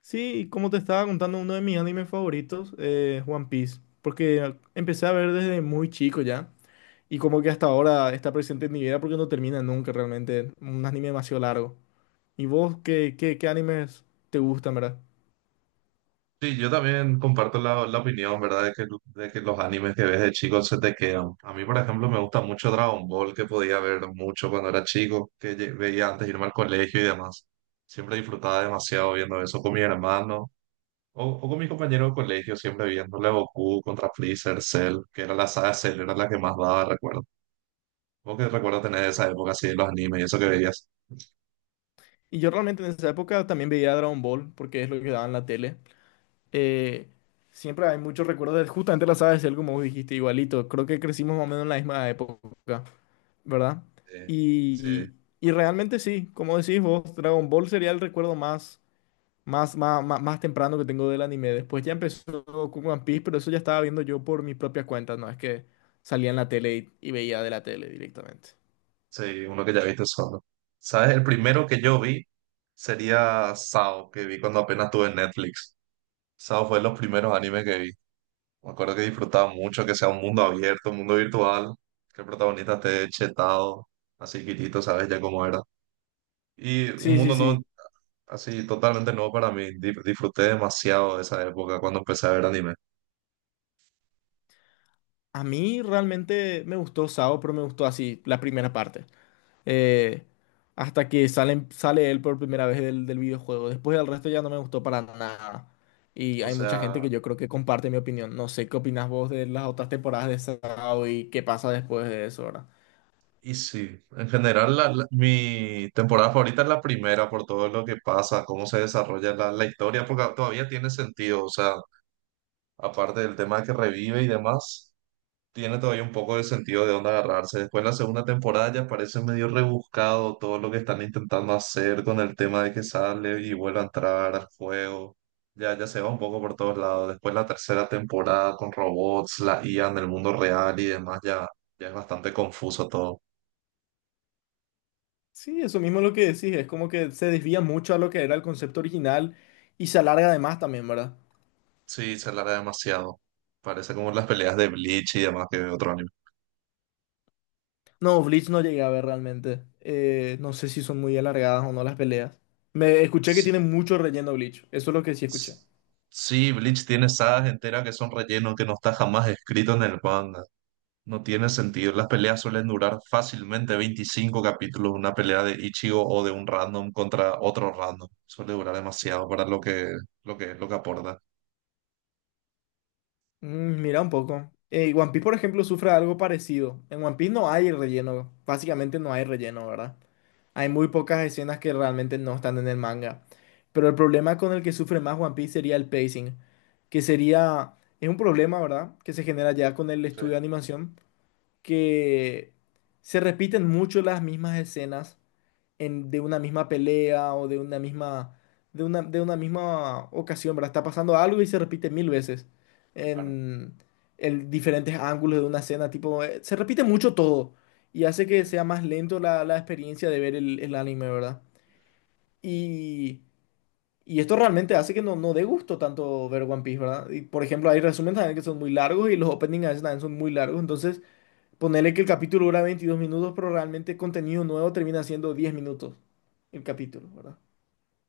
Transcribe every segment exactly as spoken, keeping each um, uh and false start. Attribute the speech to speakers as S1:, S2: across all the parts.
S1: Sí, como te estaba contando, uno de mis animes favoritos es One Piece, porque empecé a ver desde muy chico ya, y como que hasta ahora está presente en mi vida porque no termina nunca realmente, un anime demasiado largo. ¿Y vos qué, qué, qué animes te gustan, verdad?
S2: Sí, yo también comparto la, la opinión, ¿verdad? De que, de que los animes que ves de chicos se te quedan. A mí, por ejemplo, me gusta mucho Dragon Ball, que podía ver mucho cuando era chico, que lle- veía antes de irme al colegio y demás. Siempre disfrutaba demasiado viendo eso con mi hermano o, o con mi compañero de colegio, siempre viéndole Goku contra Freezer, Cell, que era la saga Cell, era la que más daba, recuerdo. ¿Vos qué recuerdo tener de esa época así de los animes y eso que veías?
S1: Y yo realmente en esa época también veía Dragon Ball, porque es lo que daba en la tele. Eh, Siempre hay muchos recuerdos de justamente la saga de Cell, como vos dijiste, igualito, creo que crecimos más o menos en la misma época. ¿Verdad?
S2: Sí,
S1: Y,
S2: sí.
S1: y realmente sí, como decís vos, Dragon Ball sería el recuerdo más, más, más, más, más temprano que tengo del anime. Después ya empezó con One Piece, pero eso ya estaba viendo yo por mi propia cuenta, no es que salía en la tele y, y veía de la tele directamente.
S2: Sí, uno que ya viste solo. ¿Sabes? El primero que yo vi sería Sao, que vi cuando apenas tuve Netflix. Sao fue de los primeros animes que vi. Me acuerdo que disfrutaba mucho que sea un mundo abierto, un mundo virtual, que el protagonista esté chetado, así quitito, ¿sabes? Ya cómo era. Y un
S1: Sí, sí,
S2: mundo no,
S1: sí.
S2: así totalmente nuevo para mí. Di- Disfruté demasiado de esa época cuando empecé a ver anime.
S1: A mí realmente me gustó Sao, pero me gustó así la primera parte, eh, hasta que salen- sale él por primera vez del, del videojuego. Después del resto ya no me gustó para nada. Y
S2: O
S1: hay mucha gente
S2: sea,
S1: que yo creo que comparte mi opinión. No sé qué opinas vos de las otras temporadas de Sao y qué pasa después de eso, ¿verdad?
S2: y sí, en general la- la- mi temporada favorita es la primera por todo lo que pasa, cómo se desarrolla la, la historia, porque todavía tiene sentido, o sea, aparte del tema que revive y demás, tiene todavía un poco de sentido de dónde agarrarse. Después la segunda temporada ya parece medio rebuscado todo lo que están intentando hacer con el tema de que sale y vuelve a entrar al juego. Ya, ya se va un poco por todos lados. Después la tercera temporada con robots, la I A en el mundo real y demás, ya, ya es bastante confuso todo.
S1: Sí, eso mismo es lo que decís. Es como que se desvía mucho a lo que era el concepto original y se alarga además también, ¿verdad?
S2: Sí, se alarga demasiado. Parece como las peleas de Bleach y demás que de otro anime.
S1: No, Bleach no llegué a ver realmente. Eh, no sé si son muy alargadas o no las peleas. Me escuché que
S2: Sí,
S1: tiene mucho relleno Bleach. Eso es lo que sí escuché.
S2: s- sí, Bleach tiene sagas enteras que son relleno, que no está jamás escrito en el manga. No tiene sentido. Las peleas suelen durar fácilmente veinticinco capítulos. Una pelea de Ichigo o de un random contra otro random. Suele durar demasiado para lo que, lo que, lo que aporta.
S1: Mm, mira un poco. Eh, One Piece, por ejemplo, sufre algo parecido. En One Piece no hay relleno. Básicamente no hay relleno, ¿verdad? Hay muy pocas escenas que realmente no están en el manga. Pero el problema con el que sufre más One Piece sería el pacing. Que sería... Es un problema, ¿verdad? Que se genera ya con el
S2: Sí,
S1: estudio de animación. Que se repiten mucho las mismas escenas en- de una misma pelea o de una misma, de una, de una misma ocasión, ¿verdad? Está pasando algo y se repite mil veces
S2: claro.
S1: en, en diferentes ángulos de una escena, tipo, eh, se repite mucho todo y hace que
S2: Sí.
S1: sea más lento la, la experiencia de ver el, el anime, ¿verdad? Y, y esto realmente hace que no, no dé gusto tanto ver One Piece, ¿verdad? Y, por ejemplo, hay resúmenes también que son muy largos y los openings a veces también son muy largos, entonces... Ponele que el capítulo dura veintidós minutos, pero realmente contenido nuevo termina siendo diez minutos el capítulo, ¿verdad?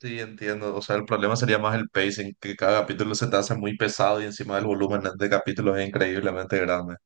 S2: Sí, entiendo. O sea, el problema sería más el pacing, que cada capítulo se te hace muy pesado y encima el volumen de capítulos es increíblemente grande.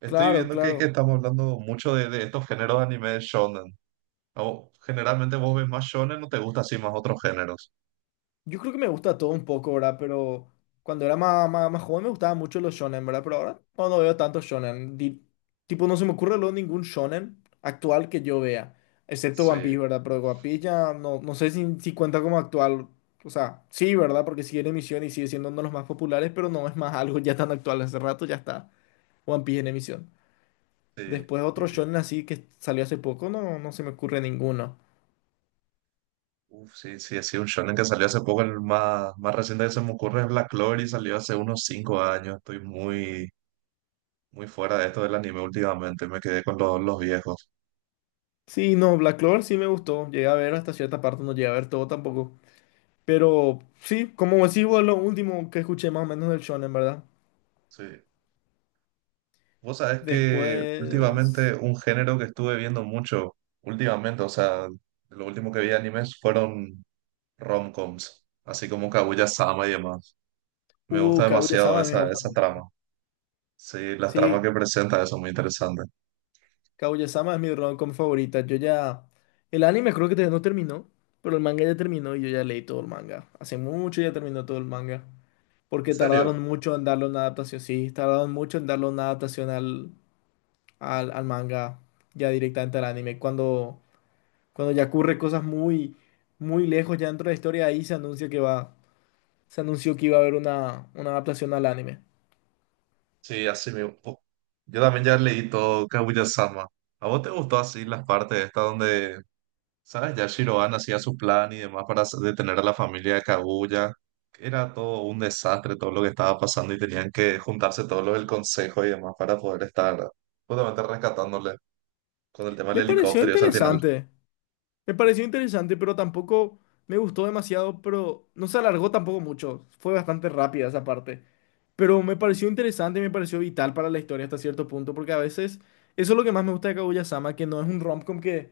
S2: Estoy
S1: Claro,
S2: viendo que, que
S1: claro.
S2: estamos hablando mucho de, de estos géneros de anime shonen. O, generalmente vos ves más shonen o te gusta así más otros géneros.
S1: Yo creo que me gusta todo un poco, ¿verdad? Pero cuando era más, más, más joven me gustaban mucho los shonen, ¿verdad? Pero ahora no, no veo tanto shonen. Di- tipo, no se me ocurre luego ningún shonen actual que yo vea, excepto One
S2: Sí,
S1: Piece, ¿verdad? Pero One Piece ya no, no sé si, si cuenta como actual. O sea, sí, ¿verdad? Porque sigue en emisión y sigue siendo uno de los más populares, pero no es más algo ya tan actual. Hace rato ya está One Piece en emisión.
S2: sí,
S1: Después otro
S2: entiendo.
S1: shonen así que salió hace poco, no, no se me ocurre ninguno.
S2: Uf, sí, sí, así un shonen que salió hace poco, el más, más reciente que se me ocurre es Black Clover y salió hace unos cinco años. Estoy muy, muy fuera de esto del anime últimamente, me quedé con los, los viejos.
S1: Sí, no, Black Clover sí me gustó. Llegué a ver hasta cierta parte, no llegué a ver todo tampoco. Pero sí, como decís vos, lo último que escuché más o menos del shonen, ¿verdad?
S2: Sí. Vos sabés que últimamente
S1: Después,
S2: un género que estuve viendo mucho, últimamente, o sea, lo último que vi de animes fueron rom-coms así como Kaguya-sama y demás. Me gusta
S1: uh,
S2: demasiado
S1: Kaguya-sama a mí me
S2: esa,
S1: gusta
S2: esa
S1: mucho.
S2: trama. Sí, las tramas
S1: Sí,
S2: que presenta son muy interesantes.
S1: Kaguya-sama es mi rom-com favorita. Yo ya, el anime creo que todavía no terminó, pero el manga ya terminó y yo ya leí todo el manga. Hace mucho ya terminó todo el manga.
S2: ¿En
S1: Porque
S2: serio?
S1: tardaron mucho en darle una adaptación, sí, tardaron mucho en darle una adaptación al al, al manga, ya directamente al anime. Cuando, cuando ya ocurre cosas muy, muy lejos ya dentro de la historia, ahí se anuncia que va, se anunció que iba a haber una, una adaptación al anime.
S2: Sí, así me... po- Yo también ya leí todo Kaguya-sama. ¿A vos te gustó así las partes estas donde, sabes, ya Shiroan hacía su plan y demás para s- detener a la familia de Kaguya? Era todo un desastre, todo lo que estaba pasando y tenían que juntarse todos los del consejo y demás para poder estar justamente rescatándole con el tema del
S1: Me pareció
S2: helicóptero y eso al final.
S1: interesante, me pareció interesante, pero tampoco me gustó demasiado, pero no se alargó tampoco mucho, fue bastante rápida esa parte. Pero me pareció interesante, me pareció vital para la historia hasta cierto punto, porque a veces eso es lo que más me gusta de Kaguya-sama, que no es un romcom que,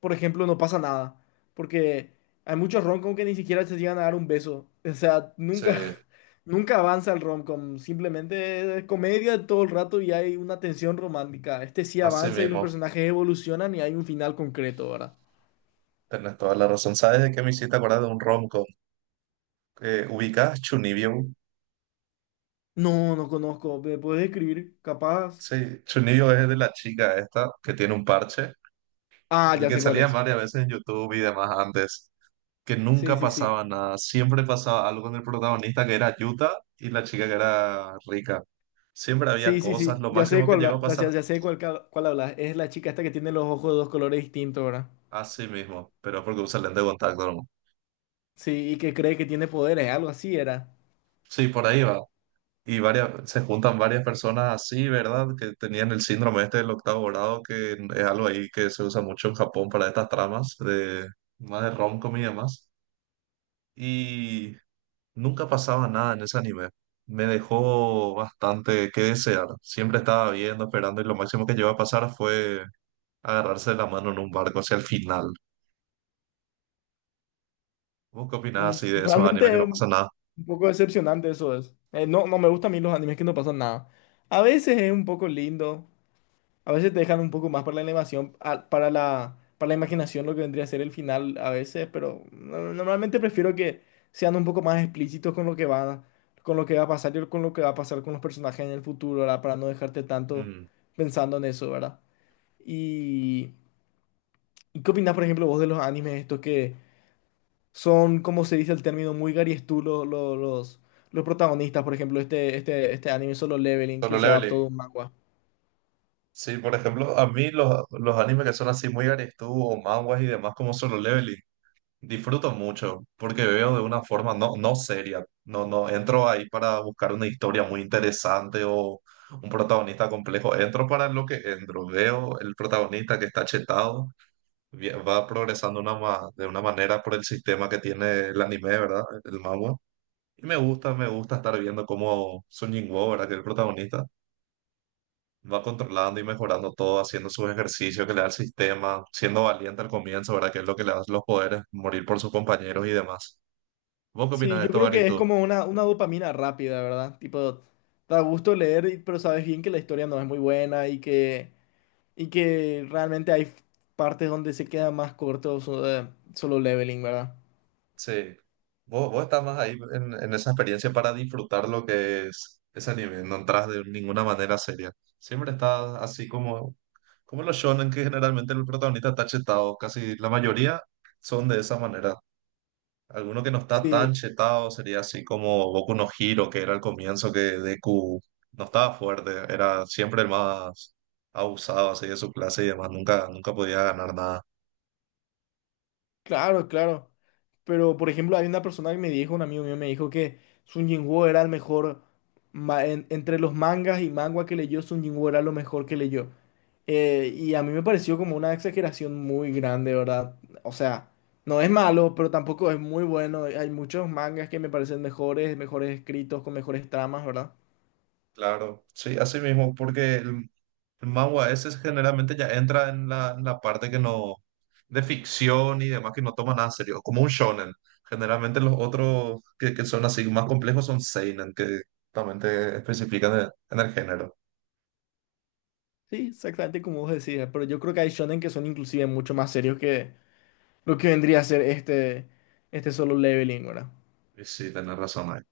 S1: por ejemplo, no pasa nada. Porque hay muchos romcom que ni siquiera se llegan a dar un beso. O sea,
S2: Sí.
S1: nunca, nunca avanza el romcom. Simplemente es comedia todo el rato y hay una tensión romántica. Este sí
S2: Así
S1: avanza y los
S2: mismo.
S1: personajes evolucionan y hay un final concreto, ¿verdad?
S2: Tenés toda la razón. ¿Sabes de qué me hiciste acordar de un romcom? Eh, ¿ubicás Chunibyo?
S1: No, no conozco. ¿Me puedes escribir? Capaz.
S2: Sí, Chunibyo es de la chica esta que tiene un parche,
S1: Ah,
S2: el
S1: ya
S2: que
S1: sé cuál
S2: salía
S1: es.
S2: varias veces en YouTube y demás antes, que
S1: Sí,
S2: nunca
S1: sí, sí.
S2: pasaba nada. Siempre pasaba algo con el protagonista que era Yuta y la chica que era rica. Siempre había
S1: Sí, sí,
S2: cosas,
S1: sí.
S2: lo
S1: Ya sé
S2: máximo que
S1: cuál,
S2: llegó a
S1: habla- ya,
S2: pasar,
S1: ya sé cuál, ca- cuál hablas. Es la chica esta que tiene los ojos de dos colores distintos, ¿verdad?
S2: así mismo, pero porque un excelente contacto, ¿no?
S1: Sí, y que cree que tiene poderes, algo así era.
S2: Sí, por ahí va. Y varias, se juntan varias personas así, ¿verdad? Que tenían el síndrome este del octavo grado, que es algo ahí que se usa mucho en Japón para estas tramas de más de rom y demás. Y nunca pasaba nada en ese anime. Me dejó bastante que desear. Siempre estaba viendo, esperando, y lo máximo que llegó a pasar fue agarrarse la mano en un barco hacia el final. ¿Vos qué
S1: Y
S2: opinás
S1: es-
S2: así de esos
S1: realmente
S2: animes que
S1: es
S2: no pasa
S1: un
S2: nada?
S1: un poco decepcionante eso es. Eh, no, no me gustan a mí los animes que no pasan nada. A veces es un poco lindo, a veces te dejan un poco más para la animación, a- para la, para la imaginación lo que vendría a ser el final a veces, pero no- normalmente prefiero que sean un poco más explícitos con lo que va, con lo que va a pasar y con lo que va a pasar con los personajes en el futuro, ¿verdad? Para no dejarte tanto
S2: Mm.
S1: pensando en eso, ¿verdad? Y, ¿y qué opinas, por ejemplo, vos de los animes estos que son, como se dice el término, muy Gary's tú los, los, los, los protagonistas, por ejemplo, este, este, este anime Solo Leveling
S2: Solo
S1: que se adaptó
S2: Leveling.
S1: de un manga.
S2: Sí, por ejemplo, a mí los, los animes que son así muy Arestu o manhwas y demás como Solo Leveling, disfruto mucho porque veo de una forma no, no seria. No, no entro ahí para buscar una historia muy interesante o un protagonista complejo. Entro para lo que entro. Veo el protagonista que está chetado, vi- va progresando una, ma- de una manera por el sistema que tiene el anime, ¿verdad? El manhwa. Y me gusta, me gusta estar viendo cómo Sung Jin Woo, ¿verdad? Que es el protagonista va controlando y mejorando todo, haciendo sus ejercicios que le da el sistema, siendo valiente al comienzo, ¿verdad? Que es lo que le da los poderes, morir por sus compañeros y demás. ¿Vos qué opinas
S1: Sí,
S2: de
S1: yo
S2: esto,
S1: creo
S2: Gary,
S1: que es
S2: tú?
S1: como una, una dopamina rápida, ¿verdad? Tipo, da gusto leer, y- pero sabes bien que la historia no es muy buena y que, y que realmente hay partes donde se queda más corto so- eh, Solo Leveling, ¿verdad?
S2: Sí. Vos, vos estás más ahí en, en esa experiencia para disfrutar lo que es ese anime, no entras de ninguna manera seria. Siempre estás así como, como los shonen, que generalmente el protagonista está chetado, casi la mayoría son de esa manera. Alguno que no está tan
S1: Sí,
S2: chetado sería así como Boku no Hero, que era el comienzo que Deku no estaba fuerte, era siempre el más abusado así de su clase y demás, nunca, nunca podía ganar nada.
S1: claro, claro. Pero, por ejemplo, hay una persona que me dijo, un amigo mío me dijo que Sun Jinwoo era el mejor, ma- en- entre los mangas y manga que leyó, Sun Jinwoo era lo mejor que leyó. Eh, y a mí me pareció como una exageración muy grande, ¿verdad? O sea, no es malo, pero tampoco es muy bueno. Hay muchos mangas que me parecen mejores, mejores escritos, con mejores tramas, ¿verdad?
S2: Claro, sí, así mismo, porque el, el manga ese generalmente ya entra en la, en la parte que no, de ficción y demás, que no toma nada serio, como un shonen. Generalmente los otros que, que son así más complejos son seinen, que también te especifican en, en el género.
S1: Sí, exactamente como vos decías, pero yo creo que hay shonen que son inclusive mucho más serios que lo que vendría a ser este, este Solo Leveling, ¿verdad?
S2: Y sí, tenés razón ahí.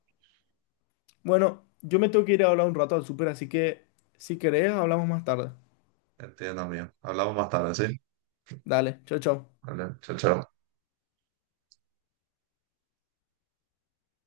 S1: Bueno, yo me tengo que ir a hablar un rato al súper, así que si querés, hablamos más tarde.
S2: Entiendo, amigo. Hablamos más tarde, ¿sí?
S1: Dale, chao, chao.
S2: Vale, chao, chao.